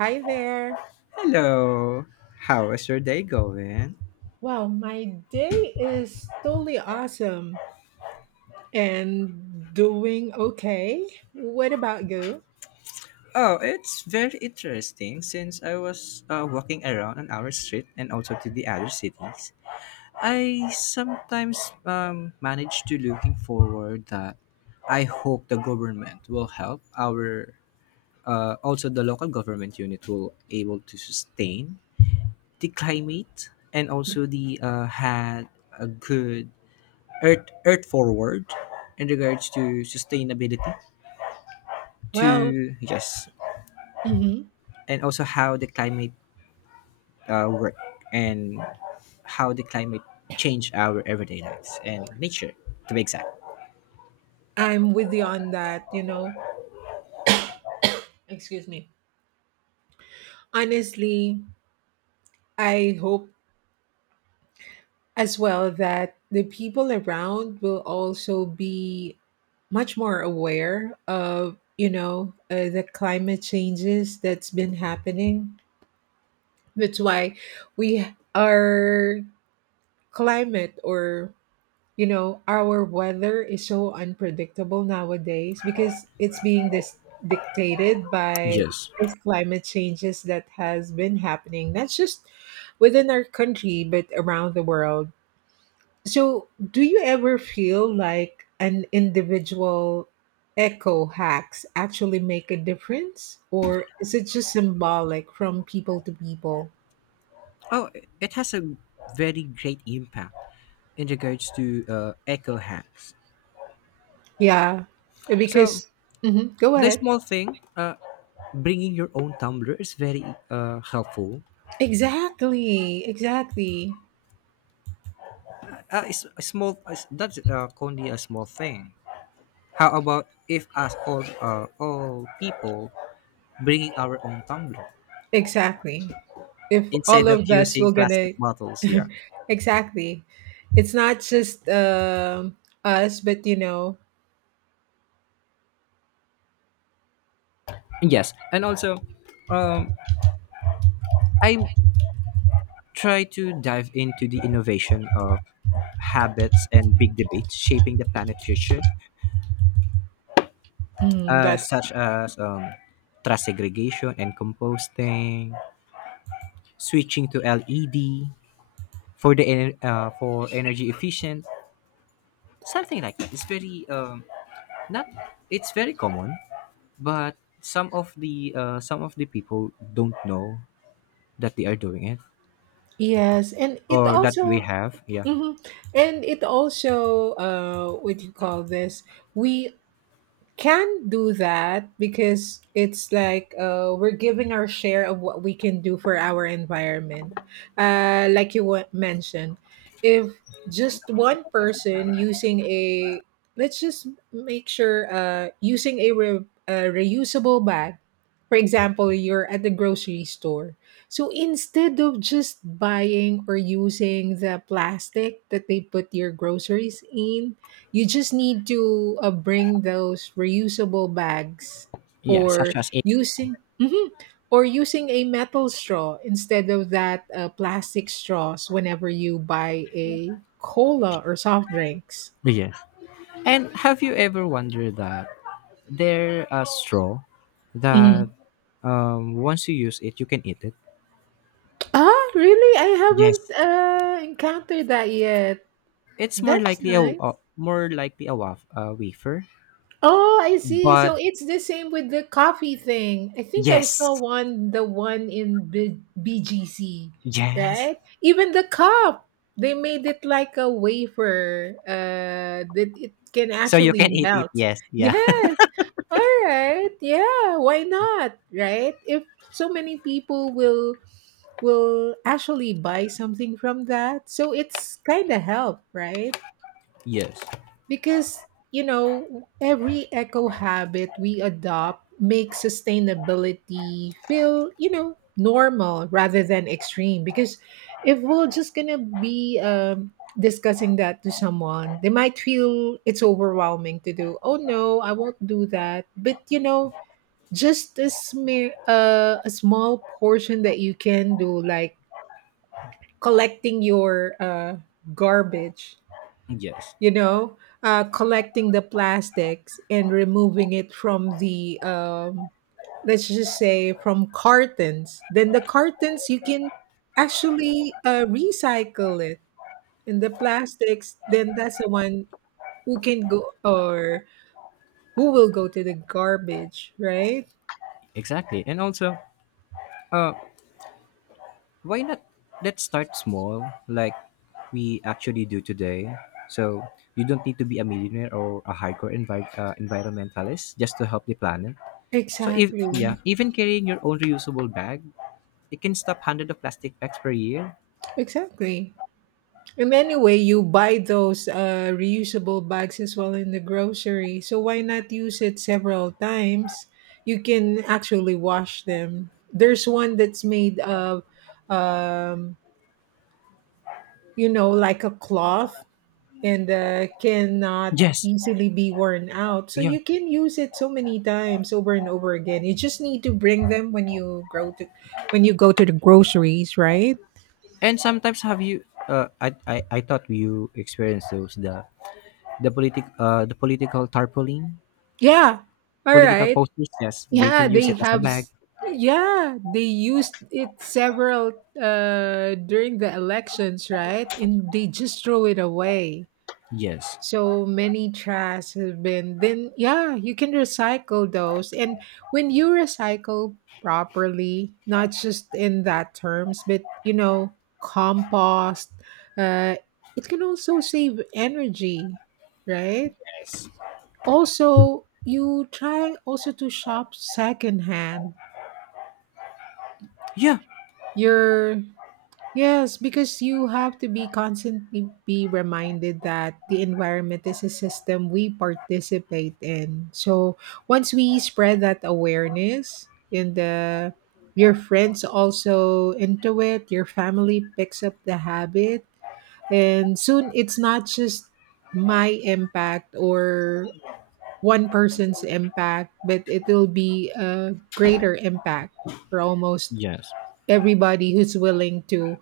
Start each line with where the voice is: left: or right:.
right: Hi there.
left: Hello. How is your day going?
right: Wow, my day is totally awesome and doing okay. What about you?
left: Oh, it's very interesting since I was walking around on our street and also to the other cities. I sometimes manage to looking forward that I hope the government will help our also the local government unit will able to sustain the climate and also the had a good earth forward in regards to sustainability
right: Well.
left: to yes
right: Mhm.
left: and also how the climate work and how the climate change our everyday lives and nature to be exact.
right: I'm with you on that. Excuse me. Honestly, I hope as well that the people around will also be much more aware of, the climate changes that's been happening. That's why we our climate or our weather is so unpredictable nowadays because it's being dictated by
left: Yes.
right: these climate changes that has been happening not just within our country but around the world. So do you ever feel like an individual eco hacks actually make a difference, or is it just symbolic from people to people?
left: Oh, it has a very great impact in regards to eco hacks,
right: Yeah.
left: so
right: Because, mhm, go
left: the
right: ahead.
left: small thing bringing your own tumbler is very helpful.
right: Exactly, exactly.
left: Uh, it's a small it's- that's uh, only a small thing. How about if us all people bringing our own tumbler
right: Exactly. If all
left: instead of
right: of us
left: using
right: were
left: plastic
right: gonna,
left: bottles, yeah.
right: exactly, it's not just us, but
left: Yes, and also, um, I try to dive into the innovation of habits and big debates shaping the planet future, uh,
right: that's
left: such as um, trash segregation and composting, switching to LED for the for energy efficient, something like that. It's very not it's very common, but some of the people don't know that they are doing it
right: yes, and it
left: or that we
right: also,
left: have, yeah.
right: mhm. And it also, what do you call this? We can do that because it's like we're giving our share of what we can do for our environment. Like you mentioned, if just one person using a, let's just make sure, using a reusable bag. For example, you're at the grocery store. So instead of just buying or using the plastic that they put your groceries in, you just need to bring those reusable bags,
left: Yeah, such
right: or
left: as a,
right: using Mhm. Or using a metal straw instead of that plastic straws whenever you buy a cola or soft drinks.
left: yeah. And have you ever wondered that there a straw that
right: Mhm.
left: once you use it you can eat it,
right: Ah, really? I haven't
left: yes.
right: encountered that yet.
left: It's more
right: That's
left: likely a
right: nice.
left: a wafer,
right: Oh, I see. So
left: but,
right: it's the same with the coffee thing. I think I saw
left: yes,
right: one, the one in BGC,
left: yes,
right: right? Even the cup, they made it like a wafer, that it can
left: so you
right: actually
left: can eat it,
right: melt.
left: yes, yeah.
right: Yes. All right. Yeah. Why not? Right? If so many people will actually buy something from that, so it's kind of help, right?
left: Yes,
right: Because every eco habit we adopt makes sustainability feel, normal rather than extreme. Because if we're just gonna be discussing that to someone, they might feel it's overwhelming to do. Oh no, I won't do that. But, just a smear, a small portion that you can do, like collecting your garbage,
left: yes,
right: you know, collecting the plastics and removing it from the, let's just say, from cartons. Then the cartons, you can actually recycle it. And the plastics, then that's the one who can go or who will go to the garbage, right?
left: exactly. And also uh why not let's start small, like we actually do today? So you don't need to be a millionaire or a hardcore environmentalist just to help the planet. So if,
right: Exactly.
left: yeah, even carrying your own reusable bag, it can stop hundreds of plastic bags per year.
right: Exactly. And anyway, you buy those reusable bags as well in the grocery. So why not use it several times? You can actually wash them. There's one that's made of, um, like a cloth, and cannot
left: Yes,
right: easily be worn out. So
left: yeah.
right: you can use it so many times over and over again. You just need to bring them when you grow to when you go to the groceries, right?
left: And sometimes have you? I thought you experienced those the politic the political tarpaulin
right: Yeah. All
left: political
right: right.
left: posters. Yes, they
right: Yeah,
left: can use
right: they
left: it as a
right: have.
left: bag.
right: Yeah, they used it several, during the elections, right? And they just throw it away.
left: Yes.
right: So many trash has been. Then yeah, you can recycle those. And when you recycle properly, not just in that terms, but compost. Uh, it can also save energy, right?
left: Yes.
right: Also, you try also to shop secondhand.
left: Yeah.
right: You're yes, because you have to be constantly be reminded that the environment is a system we participate in. So once we spread that awareness in the your friends also into it, your family picks up the habit. And soon it's not just my impact or one person's impact, but it will be a greater impact for almost
left: Yes.
right: everybody who's willing to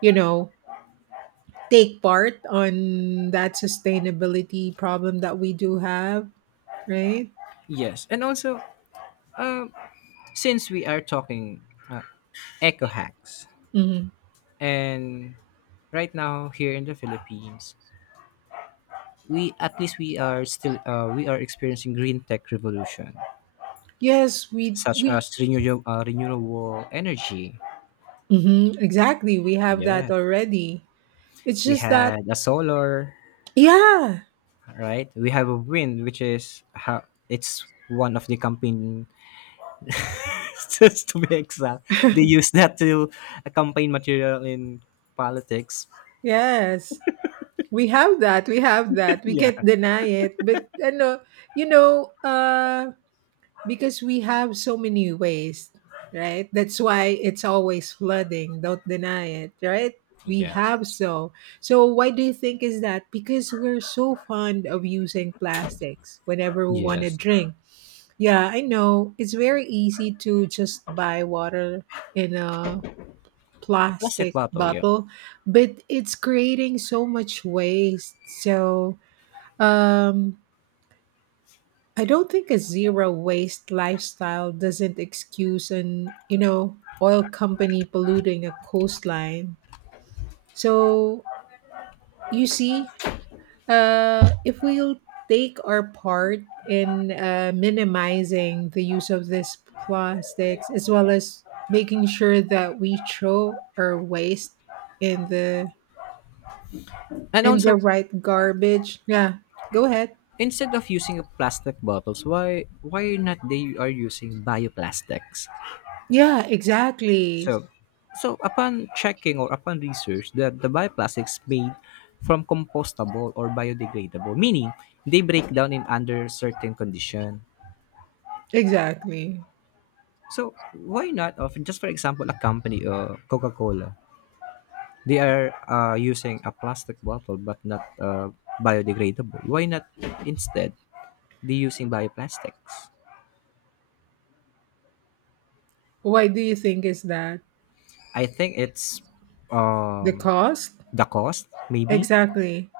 right: you know take part on that sustainability problem that we do have, right?
left: Yes, and also, uh, since we are talking uh, eco hacks,
right: Hmm.
left: and right now here in the Philippines, we at least we are still we are experiencing green tech revolution,
right: Yes, we
left: such
right: we
left: as renewable renewable energy.
right: mhm, exactly, we have that
left: Yeah,
right: already. It's
left: we
right: just that,
left: had a solar,
right: yeah.
left: right? We have a wind, which is how it's one of the campaign. Just to be exact, they use that to a campaign material in politics.
right: Yes, we have that, we
left: Yeah.
right: can't deny it but ano, you know uh because we have so many ways, right? That's why it's always flooding. Don't deny it, right? We
left: Yeah.
right: have so. So why do you think is that? Because we're so fond of using plastics whenever we want to
left: Yes,
right: drink. Yeah, I know. It's very easy to just buy water in a
left: a plastic
right: plastic
left: bottle. Yeah,
right: bottle, but it's creating so much waste. So um I don't think a zero waste lifestyle doesn't excuse an, oil company polluting a coastline. So, you see, if we'll take our part in minimizing the use of these plastics, as well as making sure that we throw our waste in the
left: and
right: in the
left: also
right: right garbage. Yeah, go ahead.
left: instead of using a plastic bottles, why not they are using bioplastics?
right: Yeah, exactly.
left: So, so upon checking or upon research that the bioplastics made from compostable or biodegradable, meaning they break down in under certain condition.
right: Exactly.
left: So why not of just for example a company Coca Cola, they are using a plastic bottle but not biodegradable. Why not instead reusing bioplastics?
right: Why do you think is that?
left: I think it's
right: The
left: um,
right: cost?
left: the cost, maybe.
right: Exactly.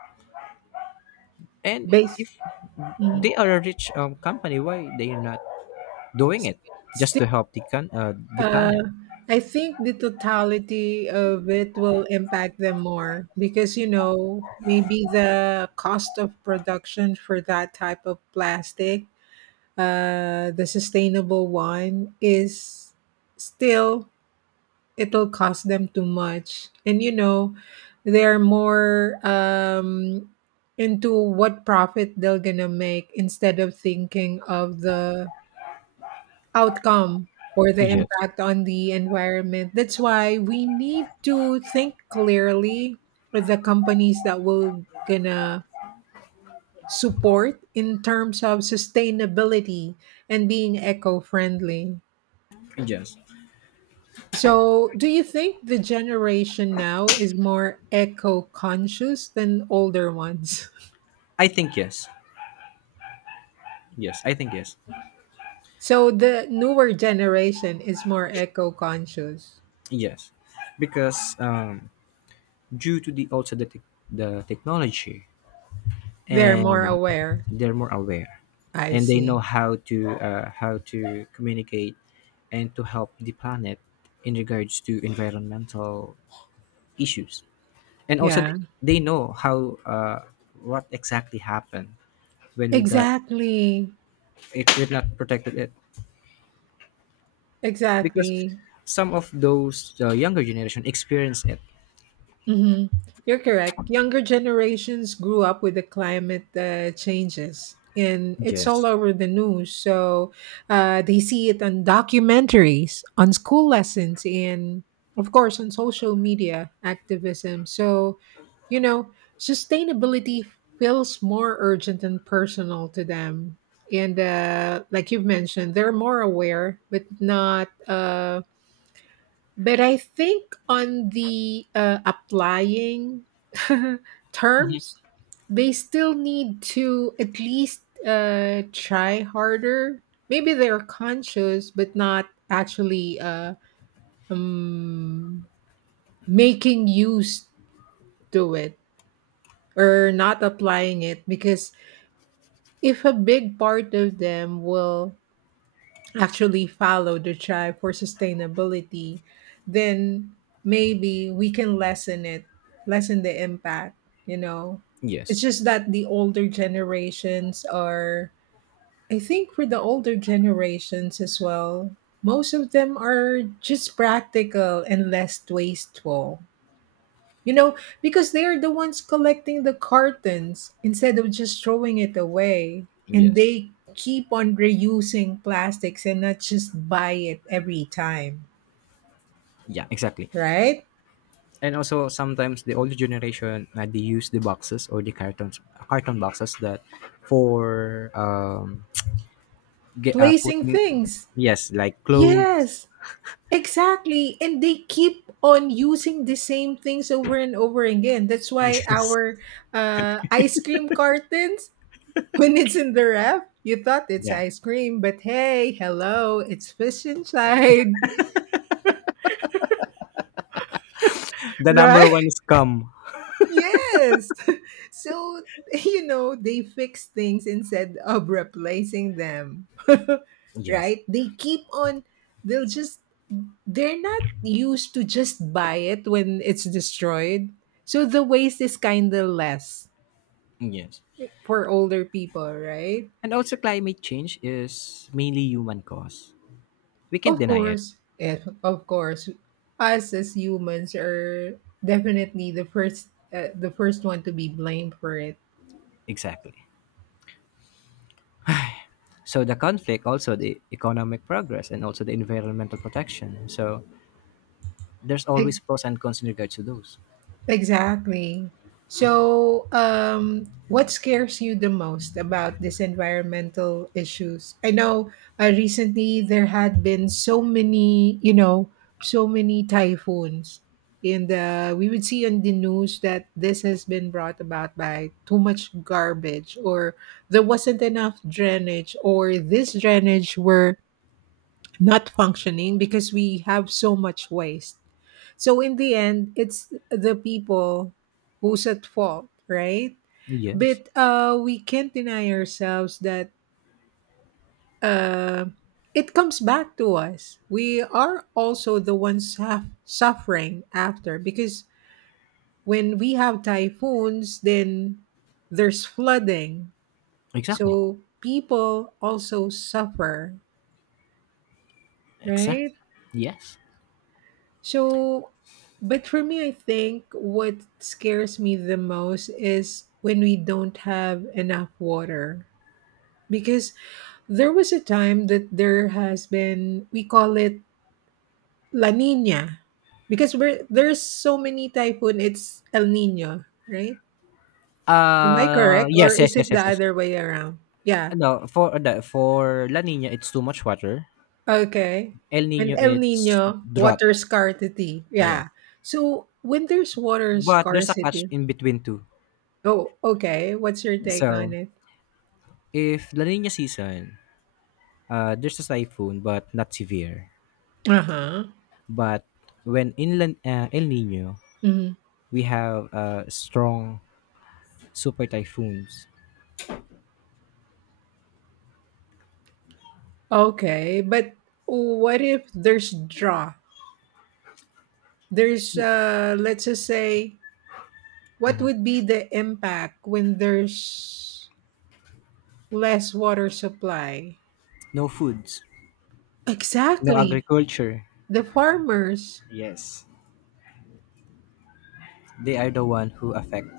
left: And
right: Base.
left: if
right: Mhm.
left: they are a rich company, why they are not doing
right: s-
left: it just
right: Still,
left: to help the the planet?
right: uh I think the totality of it will impact them more, because maybe the cost of production for that type of plastic, the sustainable one, is still it'll cost them too much, and they're more, into what profit they're gonna make, instead of thinking of the outcome or the
left: Yes,
right: impact on the environment. That's why we need to think clearly with the companies that we're gonna support in terms of sustainability and being eco-friendly.
left: yes.
right: So, do you think the generation now is more eco-conscious than older ones?
left: I think yes, yes. I think yes,
right: So, the newer generation is more eco-conscious.
left: yes. Because due to the also the tech the technology
right: They're more
left: and
right: aware.
left: they're more aware
right: I
left: and they
right: see.
left: know how to communicate and to help the planet in regards to environmental issues and also
right: Yeah.
left: they know how what exactly happened when we got
right: Exactly.
left: it we're not protected it because
right: Exactly.
left: some of those younger generation experience it,
right: hmm You're correct. Younger generations grew up with the climate, changes, and it's all
left: yes.
right: over the news. So, they see it on documentaries, on school lessons, and of course on social media activism. So, you know, sustainability feels more urgent and personal to them. And, like you've mentioned, they're more aware, but not. But I think on the, applying
left: Mhm,
right: terms, they still need to at least, try harder. Maybe they're conscious, but not actually, um, making use to it, or not applying it. Because if a big part of them will actually follow the drive for sustainability, then maybe we can lessen it, lessen the impact, you know.
left: yes,
right: It's just that the older generations are. I think for the older generations as well, most of them are just practical and less wasteful. You know, because they are the ones collecting the cartons instead of just throwing it away. And
left: yes,
right: they keep on reusing plastics and not just buy it every time,
left: yeah, exactly.
right: right?
left: And also sometimes the older generation they use the boxes or the cartons carton boxes that for get
right: Placing
left: putting,
right: things.
left: yes, like clothes.
right: Yes, exactly. And they keep on using the same things over and over again. That's why
left: Yes,
right: our, ice cream cartons, when it's in the ref, you thought it's
left: yeah,
right: ice cream, but hey, hello, it's fish inside,
left: the
right: right?
left: number one is come,
right: Yes. So, they fix things instead of replacing them.
left: yes,
right: Right? They keep on, they'll just, they're not used to just buy it when it's destroyed. So the waste is kind of less
left: yes.
right: for older people, right?
left: And also climate change is mainly human cause, we can't
right: Of
left: deny it,
right: course. If, Of course, us as humans are definitely the first one to be blamed for it.
left: exactly. So the conflict also the economic progress and also the environmental protection, so there's always pros and cons in regards to those,
right: Exactly. So, what scares you the most about these environmental issues? I know, recently there had been so many typhoons, and, we would see on the news that this has been brought about by too much garbage, or there wasn't enough drainage, or this drainage were not functioning because we have so much waste. So in the end, it's the people who's at fault, right?
left: yes,
right: But, we can't deny ourselves that, uh, it comes back to us. We are also the ones suffering after because when we have typhoons, then there's flooding.
left: exactly.
right: So people also suffer,
left: Exact.
right: right?
left: Yes.
right: So, but for me, I think what scares me the most is when we don't have enough water. Because there was a time that there has been, we call it La Nina. Because there's so many typhoon, it's El Nino, right? Am I correct? Or
left: Yes, yes,
right: is
left: yes,
right: it the
left: yes, yes.
right: other way around? Yeah.
left: No, for the for La Nina it's too much water.
right: Okay.
left: El
right: And
left: Nino
right: El
left: it's
right: Nino,
left: drought.
right: water scarcity.
left: Yes.
right: Yeah. So when there's water
left: But there's a catch
right: scarcity.
left: in between too.
right: Oh, okay. What's your take on
left: So
right: it?
left: if La Nina season, there's a typhoon but not severe.
right: Uh-huh.
left: But when in La, El Nino,
right: Mhm.
left: we have strong super typhoons.
right: Okay, but what if there's draw? There's,
left: Y-
right: let's just say, what would be the impact when there's less water supply?
left: No foods, no
right: Exactly.
left: agriculture.
right: The farmers
left: Yes. They are the one who affect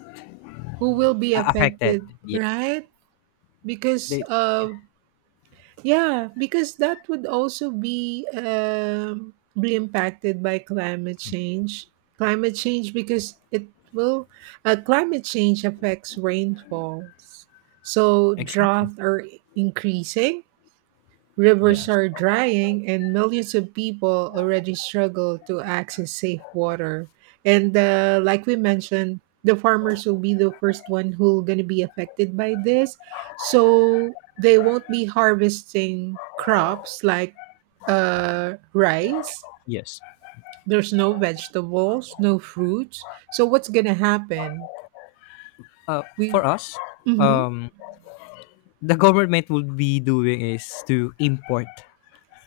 right: who will be
left: affected.
right: affected,
left: Yes.
right: right? Because
left: They, yeah,
right: of. Yeah, because that would also be impacted by climate change. Climate change because it will climate change affects rainfalls. So
left: exactly.
right: drought are increasing. Rivers
left: Yes.
right: are drying, and millions of people already struggle to access safe water. And, like we mentioned, the farmers will be the first one who going to be affected by this. So they won't be harvesting crops like, rice.
left: Yes.
right: There's no vegetables, no fruits. So what's going to happen?
left: Uh,
right: We.
left: for us,
right: Mhm.
left: um, the government would be doing is to import.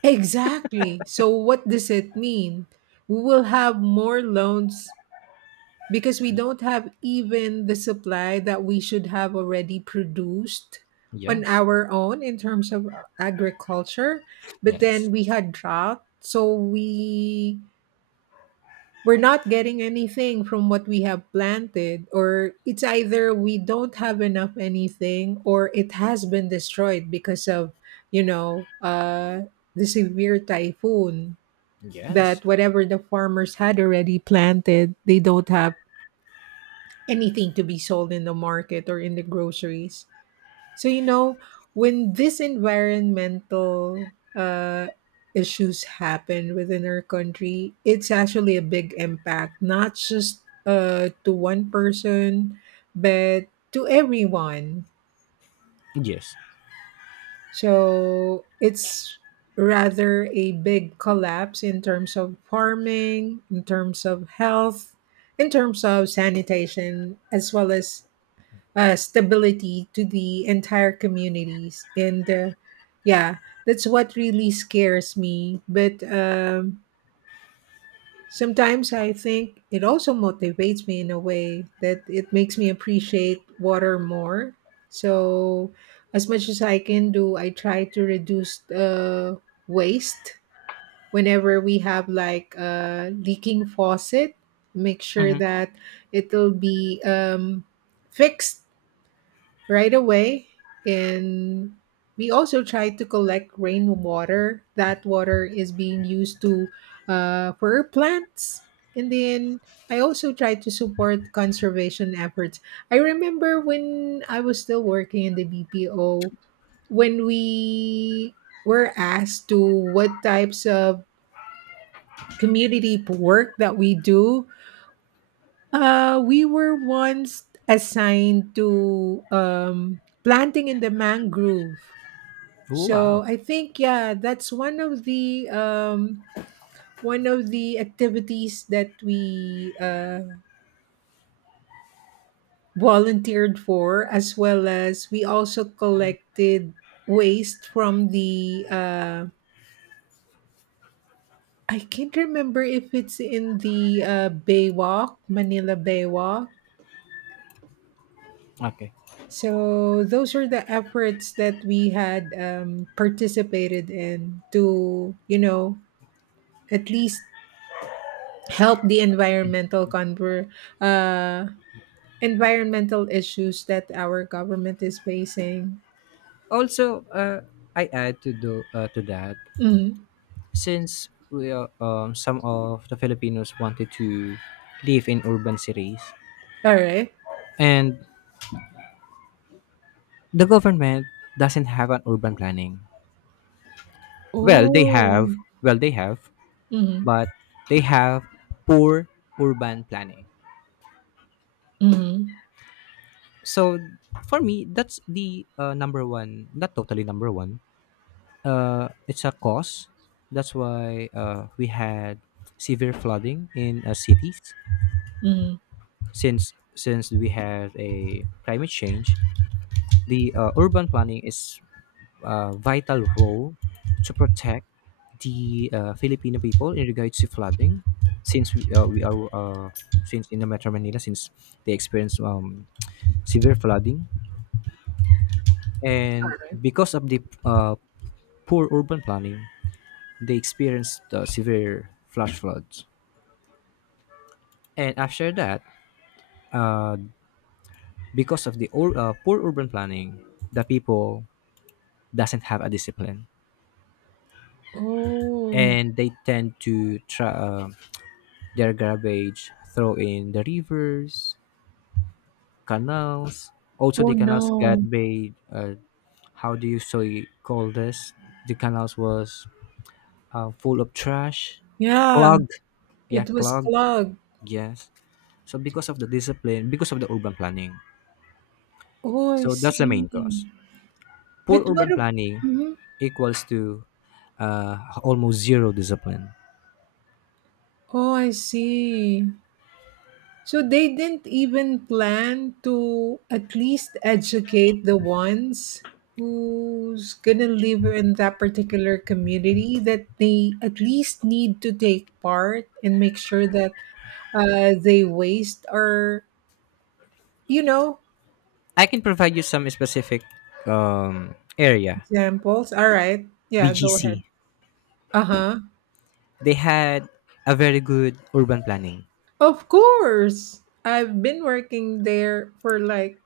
right: Exactly. So what does it mean? We will have more loans because we don't have even the supply that we should have already produced on
left: Yes,
right: our own in terms of agriculture, but
left: yes,
right: then we had drought, so we're not getting anything from what we have planted, or it's either we don't have enough anything or it has been destroyed because of you know uh the severe typhoon,
left: yes,
right: that whatever the farmers had already planted, they don't have anything to be sold in the market or in the groceries. So when this environmental issues happen within our country, it's actually a big impact, not just to one person, but to everyone.
left: yes.
right: So it's rather a big collapse in terms of farming, in terms of health, in terms of sanitation, as well as stability to the entire communities and yeah, that's what really scares me. But sometimes I think it also motivates me in a way that it makes me appreciate water more. So as much as I can do, I try to reduce waste. Whenever we have like a leaking faucet, make sure
left: Oh,
right: that it'll be fixed right away. And we also try to collect rainwater. That water is being used to, for our plants. And then I also try to support conservation efforts. I remember when I was still working in the BPO, when we were asked to what types of community work that we do, we were once assigned to planting in the mangrove. So
left: wow.
right: I think, yeah, that's one of the activities that we volunteered for, as well as we also collected waste from the. I can't remember if it's in the Baywalk, Manila Baywalk.
left: Okay.
right: So those are the efforts that we had participated in to, you know, at least help the uh, environmental issues that our government is facing.
left: Also, I add to do to that
right: Mhm.
left: since we are, some of the Filipinos wanted to live in urban cities,
right: All right.
left: and the government doesn't have an urban planning. Well, they
right: Oh.
left: have. Well, they have,
right: Mm-hmm.
left: but they have poor urban planning.
right: Mm-hmm.
left: So for me, that's the number one, not totally number one. It's a cause. That's why we had severe flooding in cities
right: Mm-hmm.
left: since we had a climate change. The urban planning is vital role to protect the Filipino people in regards to flooding, since we are since in the Metro Manila, since they experience severe flooding, and because of the poor urban planning, they experienced severe flash floods. And after that, uh, because of the poor urban planning, the people doesn't have a discipline,
right: Oh.
left: and they tend to try. Their garbage throw in the rivers, canals. Also,
right: Oh
left: the canals got
right: no.
left: made. How do you so you call this? The canals was full of trash,
right: Yeah.
left: clogged. Yeah,
right: It was
left: clogged.
right: clogged.
left: Yes. So because of the discipline, because of the urban planning.
right: Oh, I
left: So that's the
right: see.
left: main cause. Poor
right: But what?
left: urban planning
right: Mm
left: equals to almost zero discipline.
right: Oh, I see. So they didn't even plan to at least educate the ones who's gonna live in that particular community, that they at least need to take part and make sure that they waste or you know
left: I can provide you some specific area,
right: examples. All right, yeah, go ahead.
left: BGC.
right: Uh huh.
left: They had a very good urban planning.
right: Of course, I've been working there for like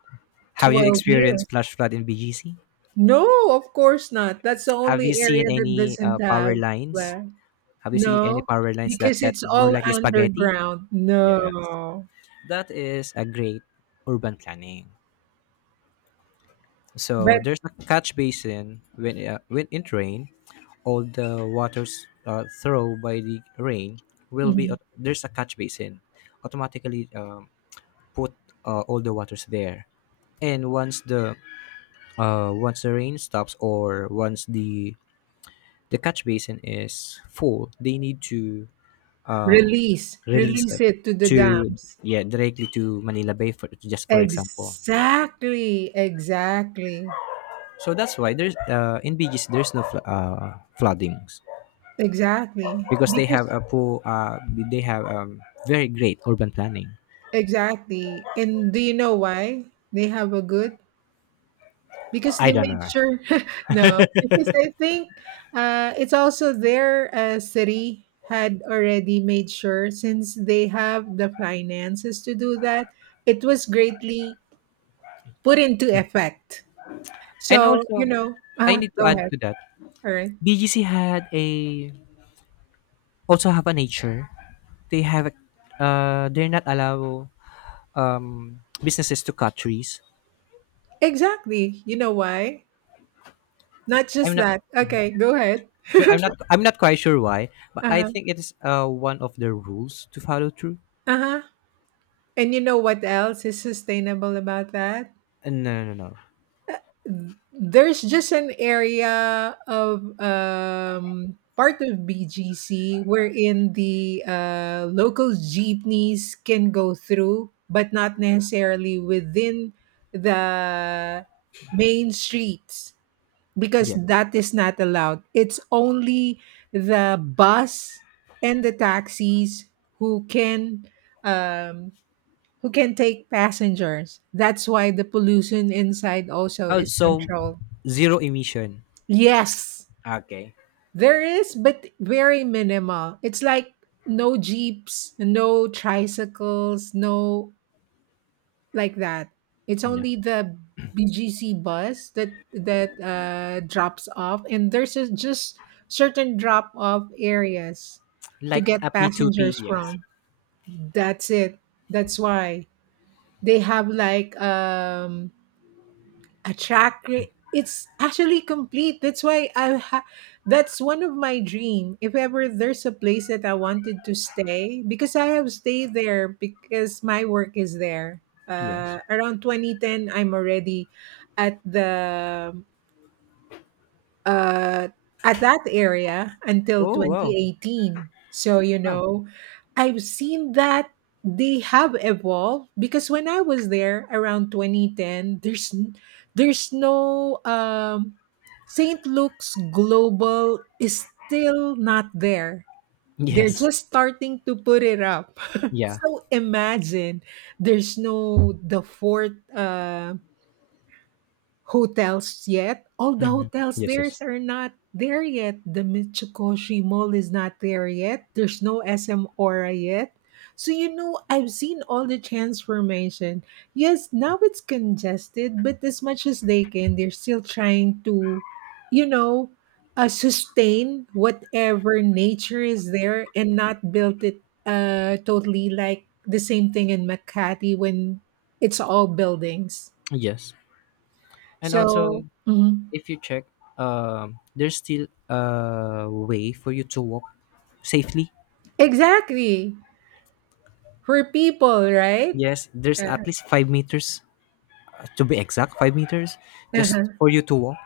left: Have you
right: 12 years.
left: experienced flash flood in BGC?
right: No, of course not. That's the
left: Have you
right: only
left: seen
right: area that
left: any
right: doesn't
left: power
right: have.
left: lines?
right: uh,
left: Have you seen any
right: No,
left: power lines that
right: because
left: get
right: it's
left: more
right: all
left: like the spaghetti?
right: underground. No.
left: That is a great urban planning.
right: But
left: So there's a catch basin when in rain, all the waters throw by the rain will be
right: Mhm.
left: there's a catch basin, automatically put all the waters there. And once the rain stops or once the catch basin is full, they need to um,
right: Release,
left: release
right: release
left: it
right: it to the
left: to,
right: dams.
left: yeah, directly to Manila Bay for just for example. Yeah.
right: Exactly, exactly,
left: So that's why there's in BGC there's no floodings
right: exactly.
left: because they have
right: Because,
left: a pool. They have very great urban planning.
right: exactly. And do you know why they have a good? Because
left: I
right: they
left: don't
right: make
left: know.
right: sure, no, because I think it's also their city had already made sure, since they have the finances to do that, it was greatly put into effect.
left: And
right: So,
left: also, I need to
right: go
left: add
right: ahead.
left: to that.
right: All right.
left: BGC had a also have a nature. They have a, they're not allow businesses to cut trees.
right: Exactly. You know why? Not just
left: I'm not
right: that. Okay, go ahead.
left: sure. I'm not. I'm not quite sure why, but I
right: Uh-huh.
left: think it is one of the rules to follow through.
right: Uh-huh. And you know what else is sustainable about that?
left: No, no, no, no.
right: There's just an area of part of BGC wherein the local jeepneys can go through, but not necessarily within the main streets, because
left: Yeah.
right: that is not allowed. It's only the bus and the taxis who can um, who can take passengers. That's why the pollution inside also
left: Oh,
right: is
left: so
right: controlled.
left: zero emission.
right: Yes,
left: Okay.
right: there is, but very minimal. It's like no jeeps, no tricycles, no, like that. It's
left: Yeah.
right: only the BGC bus that drops off, and there's a, just certain drop off areas to
left: Like
right: get
left: a P2P.
right: passengers
left: Yes.
right: from. That's it. That's why they have like a track. It's actually complete. That's why that's one of my dream. If ever there's a place that I wanted to stay, because I have stayed there because my work is there,
left: Yes.
right: around 2010. I'm already at the uh, at that area until
left: Oh wow.
right: 2018. So, you
left: Wow.
right: know, I've seen that they have evolved, because when I was there around 2010, there's no St. Luke's Global is still not there. They're
left: Yes.
right: just starting to put it up.
left: Yeah.
right: So imagine there's no the fourth hotels yet. All the
left: Hmm.
right: hotels
left: Yes.
right: there
left: Yes.
right: are not there yet. The Mitsukoshi Mall is not there yet. There's no SM Aura yet. So you know, I've seen all the transformation. Yes, now it's congested, but as much as they can, they're still trying to, you know, sustain whatever nature is there and not built it totally, like the same thing in Makati when it's all buildings.
left: Yes. And also,
right: So, mhm.
left: if you check, there's still a way for you to walk safely.
right: Exactly. We're people, right?
left: Yes. There's
right: Uh,
left: at least 5 meters to be exact, 5 meters just
right: uh-huh.
left: for you to walk.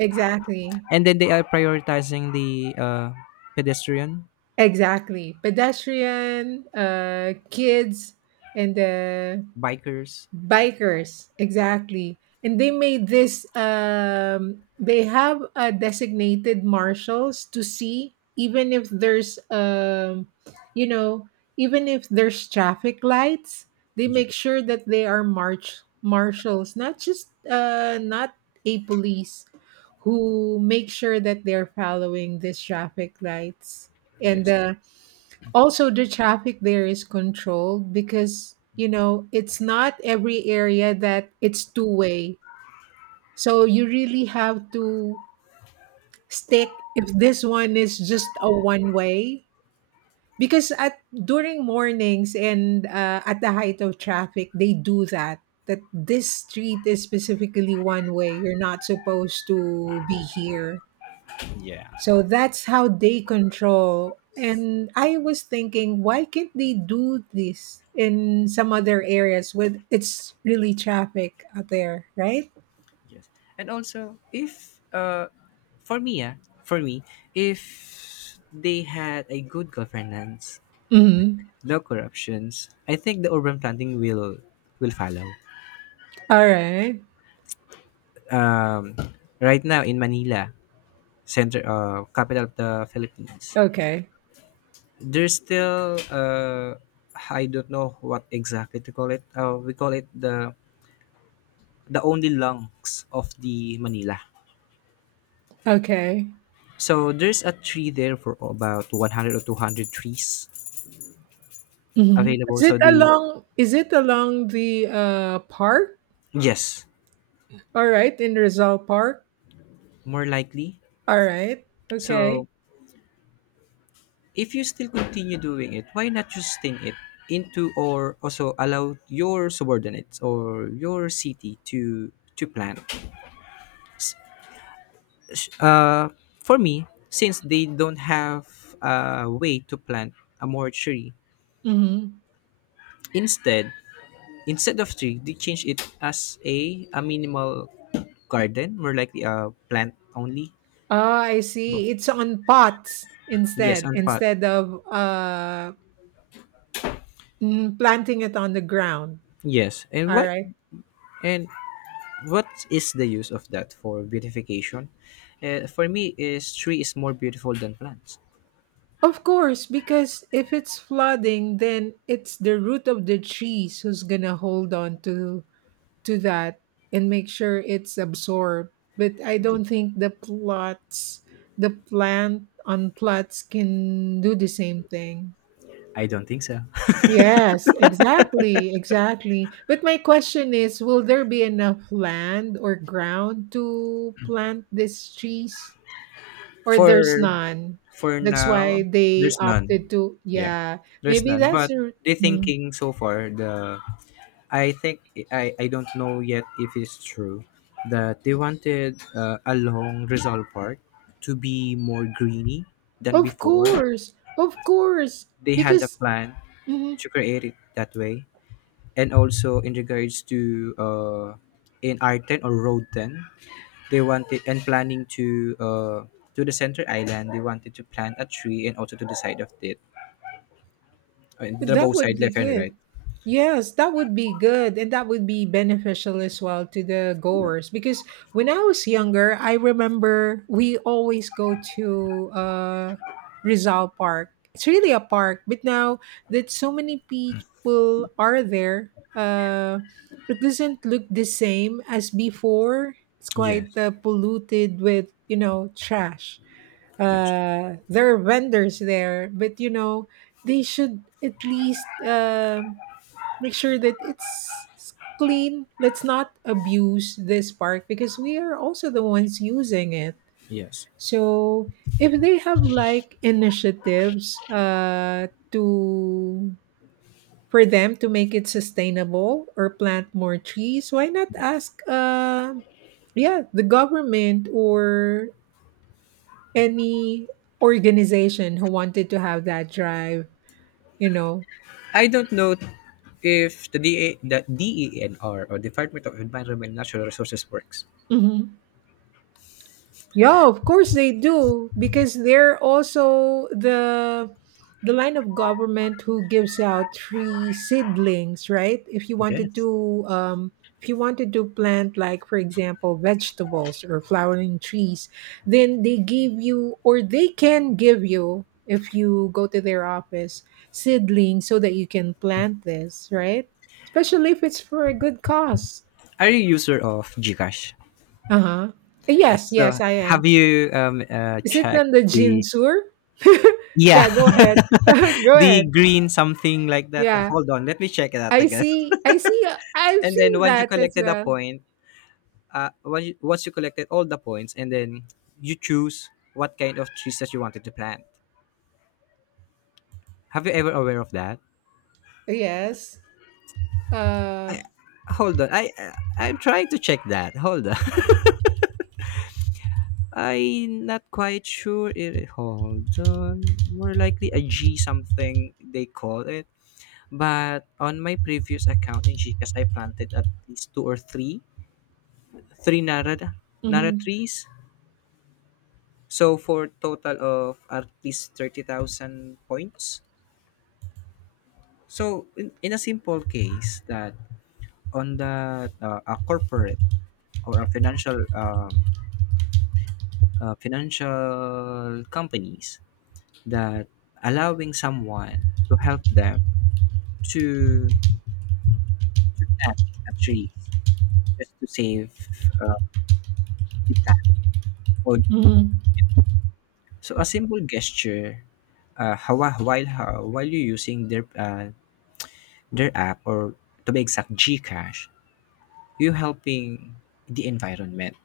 right: Exactly.
left: And then they are prioritizing the pedestrian,
right: Exactly. Pedestrian, kids, and
left: bikers.
right: bikers, exactly. And they made this they have designated marshals to see even if there's you know, even if there's traffic lights, they make
left: Yes,
right: sure that they are march marshals, not just not a police who make sure that they're following these traffic lights. And
left: yes,
right: also the traffic there is controlled, because you know it's not every area that it's two way, so you really have to stick if this one is just a one way, because at during mornings and at the height of traffic, they do that that this street is specifically one way, you're not supposed to be here. So that's how they control. And I was thinking, why can't they do this in some other areas with it's really traffic out there, right?
left: yes. And also, if for me, yeah, for me, if they had a good governance,
right: Mm-hmm.
left: no corruptions, I think the urban planning will follow.
right: All right.
left: Um, right now in Manila, center, capital of the Philippines,
right: Okay.
left: there's still I don't know what exactly to call it. We call it the only lungs of the Manila.
right: Okay.
left: So there's a tree there for about 100 or 200 trees
right: Mhm.
left: available.
right: Is it
left: So the,
right: along? Is it along the park?
left: yes,
right: All right, in Rizal Park.
left: more likely.
right: All right. Okay.
left: So if you still continue doing it, why not just sting it into or also allow your subordinates or your city to plant sh- uh, for me, since they don't have a way to plant a more tree,
right: Mm-hmm.
left: instead, instead of tree, they change it as a minimal garden, more likely a plant only.
right: Ah, I see. It's on pots,
left: Yes,
right: instead,
left: on pot.
right: instead of planting it on the ground.
left: Yes, and
right: All
left: why?
right: right.
left: And what is the use of that for beautification? For me, is tree is more beautiful than plants.
right: Of course, because if it's flooding, then it's the root of the trees who's gonna hold on to that and make sure it's absorbed. But I
left: Yeah.
right: don't think the plots, the plant on plots can do the same thing.
left: I don't think so.
right: Yes, exactly, exactly. But my question is, will there be enough land or ground to plant these trees? Or there's
left: For
right: none.
left: for
right: That's why
left: now,
right: they
left: there's none.
right: opted to,
left: Yeah,
right: yeah,
left: there's
right: maybe
left: none.
right: that's
left: But
right: a,
left: the
right: Mm.
left: thinking so far, the I think I don't know yet if it's true that they wanted along Rizal Park to be more greeny than
right: Of
left: before.
right: course, of course,
left: They had a
right: because
left: plan
right: mhm,
left: to create it that way, and also in regards to uh in R10 or Road 10, they wanted and planning to the center island. They wanted to plant a tree and also to the side of it, the
right: that
left: both
right: would
left: side
right: be
left: left and
right: good.
left: right.
right: Yes, that would be good. And that would be beneficial as well to the goers. Because when I was younger, I remember we always go to Rizal Park. It's really a park. But now that so many people are there, it doesn't look the same as before. It's quite
left: Yes.
right: polluted with, you know, trash.
left: Yes.
right: There are vendors there, but you know they should at least make sure that clean. Let's not abuse this park, because we are also the ones using it.
left: Yes.
right: So if they have like initiatives to for them to make it sustainable or plant more trees, why not
left: Yes.
right: ask yeah, the government or any organization who wanted to have that drive, you know.
left: I don't know if the DA, the DENR or Department of Environment and Natural Resources works.
right: Mhm. Yeah, of course they do, because they're also the line of government who gives out free seedlings, right? If you wanted
left: Yes.
right: to if you wanted to plant, like for example vegetables or flowering trees, then they give you, or they can give you if you go to their office seedlings, so that you can plant this, right? Especially if it's for a good cause.
left: Are you a user of Gcash?
right: Uh-huh. Yes, yes,
left: So
right: I
left: have
right: am.
left: you
right: Is it on
left: checked
right: the Jin
left: the,
right: Sur? Yeah,
left: yeah,
right: go ahead. Go
left: the
right: ahead.
left: green something like that?
right: Yeah.
left: Hold on, let me check it out
right: I
left: again.
right: see, I see I've
left: And then
right: seen
left: once you
right: that as
left: collected a
right: well.
left: point, once you collected all the points, and then you choose what kind of trees that you wanted to plant. Have you ever aware of that?
right: Yes. Uh
left: I hold on. I I'm trying to check that. Hold on. I'm not quite sure. It hold on. More likely a G something they call it. But on my previous account in Gcash, I planted at least two or three, three Narada, Nara
right: mhm,
left: trees. So for total of at least 30,000 points. So in a simple case that on the a corporate or a financial financial companies that allowing someone to help them to, to plant a tree just to save uh, the plant or the environment.
right: mhm.
left: So a simple gesture, while you using their app or to be exact Gcash, you helping the environment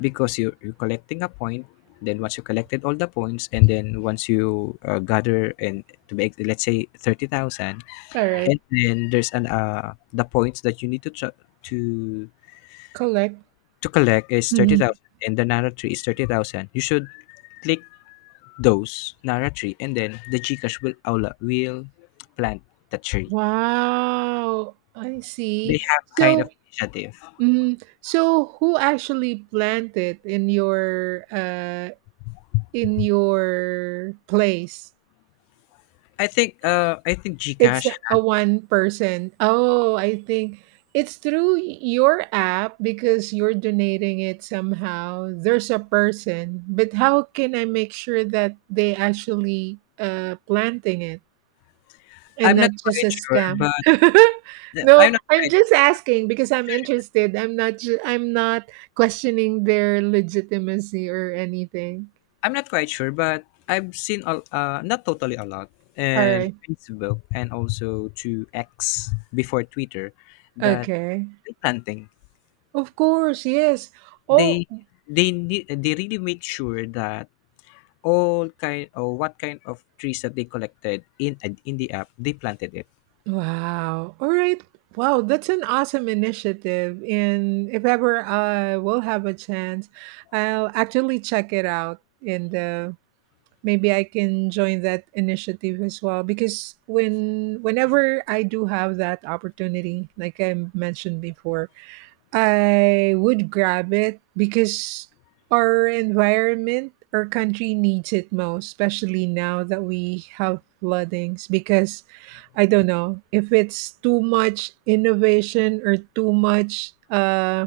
left: because you're collecting a point. Then once you collected all the points, and then once you gather and to make let's say 30,000,
right: All right.
left: and then there's an the points that you need to to
right: Collect.
left: to collect is
right: Mhm.
left: 30,000 and the Nara tree is 30,000. You should click those Nara tree and then the Gcash will aula will plant the tree.
right: Wow. I see.
left: They have kind
right: So
left: of initiative.
right: mhm. So who actually planted in your place?
left: I think
right: It's
left: Gcash
right: a one person. Oh, I think it's through your app, because you're donating it somehow. There's a person, but how can I make sure that they actually planting it and
left: I'm
right: not
left: not
right: just
left: quite
right: a
left: sure
right: scam?
left: but
right: No,
left: I'm not
right: I'm
left: quite sure.
right: just asking because I'm interested. I'm not questioning their legitimacy or anything.
left: I'm not quite sure but I've seen a, not totally a lot
right: All
left: and
right: right.
left: Facebook and also to X before Twitter that
right: Okay.
left: tree planting
right: Of course, yes.
left: they
right: Oh,
left: they need they really made sure that all kind or what kind of trees that they collected in the app they planted it.
right: wow. All right. Wow, that's an awesome initiative. And if ever I will have a chance, I'll actually check it out. And maybe I can join that initiative as well. Because whenever I do have that opportunity, like I mentioned before, I would grab it, because our environment, our country needs it most, especially now that we have floodings. Because I don't know if it's too much innovation or too much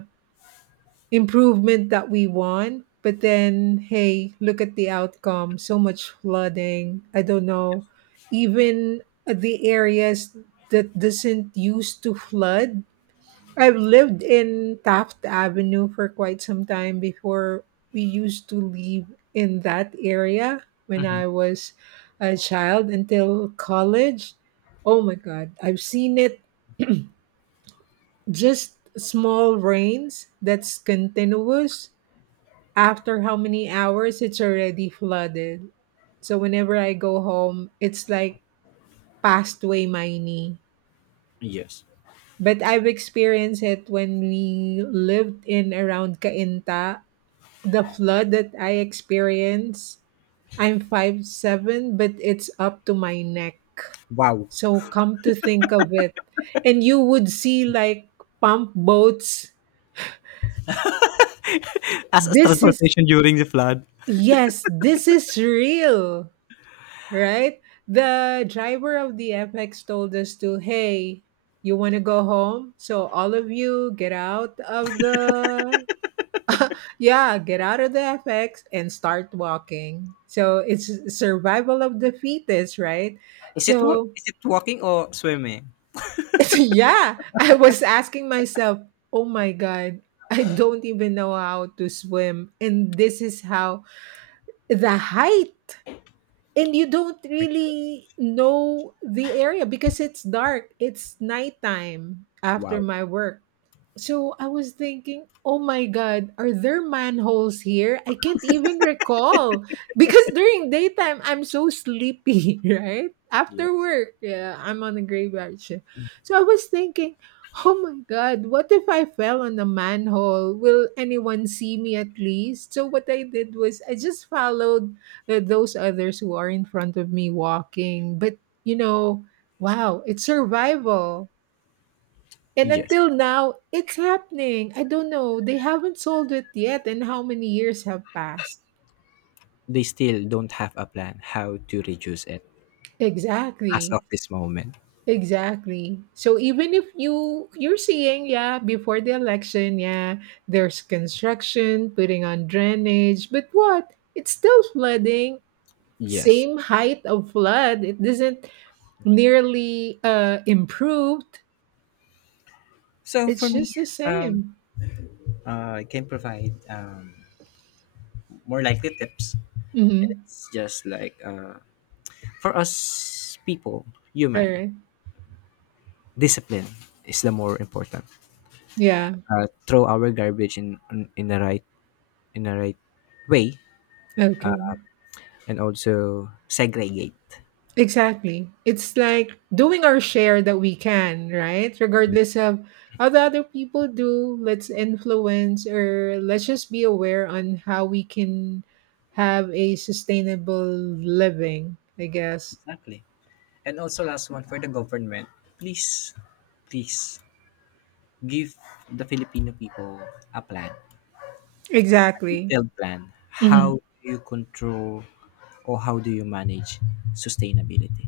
right: improvement that we want. But then, hey, look at the outcome, so much flooding. I don't know. Even the areas that doesn't used to flood, I've lived in Taft Avenue for quite some time before. We used to live in that area when
left: Hmm,
right: I was a child until college. Oh my god, I've seen it. Just small rains that's continuous, after how many hours it's already flooded. So whenever I go home, it's like passed way my knee.
left: yes,
right: But I've experienced it when we lived in around Cainta, the flood that I experienced. I'm 5'7", but it's up to my neck.
left: wow.
right: So come to think of it, and you would see like pump boats.
left: As a
right: This is
left: transportation during the flood.
right: yes, this is real, right? The driver of the FX told us to, hey, you want to go home? So all of you get out of the Yeah, get out of the FX and start walking. So it's survival of the fittest, right?
left: Is it
right: So
left: is it walking or swimming?
right: yeah, I was asking myself, oh my God, I don't even know how to swim. And this is how the height. And you don't really know the area because it's dark. It's nighttime after
left: Wow.
right: my work. So I was thinking, oh my God, are there manholes here? I can't even recall, because during daytime, I'm so sleepy, right? After work, yeah, I'm on a graveyard shift. So I was thinking, oh my God, what if I fell on a manhole? Will anyone see me at least? So what I did was I just followed those others who are in front of me walking. But you know, wow, it's survival. And
left: Yes,
right: until now, it's happening. I don't know. They haven't solved it yet, and how many years have passed?
left: they still don't have a plan how to reduce it as
right: Exactly.
left: of this moment,
right: Exactly. So even if you you're seeing, yeah, before the election, yeah, there's construction, putting on drainage, but what? It's still flooding.
left: yes.
right: Same height of flood. It doesn't nearly improved.
left: So for
right: It's just
left: me
right: the
left: um
right: same.
left: I can provide more likely tips,
right: Mhm.
left: it's just like for us people, human,
right: Alright.
left: discipline is the more important.
right: Yeah.
left: Throw our garbage in in the right in the right way,
right: Okay.
left: and also segregate.
right: Exactly. It's like doing our share that we can, right? Regardless of how the other people do, let's influence or let's just be aware on how we can have a sustainable living, I guess.
left: Exactly. And also last one for the government, please, please give the Filipino people a plan, a
right: Exactly.
left: detailed plan. How
right: Mhm.
left: do you control or how do you manage sustainability?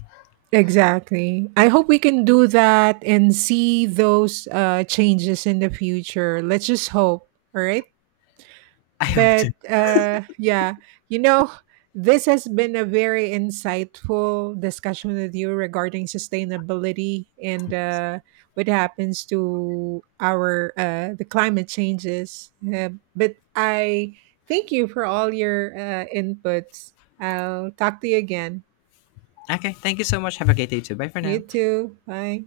right: Exactly. I hope we can do that and see those changes in the future. Let's just hope. All right.
left: I hope
right: But
left: to.
right: yeah, you know, this has been a very insightful discussion with you regarding sustainability and what happens to our the climate changes. But I thank you for all your inputs. I'll talk to you again.
left: Okay, thank you so much. Have a great day too. Bye for
right: You
left: now.
right: too. Bye.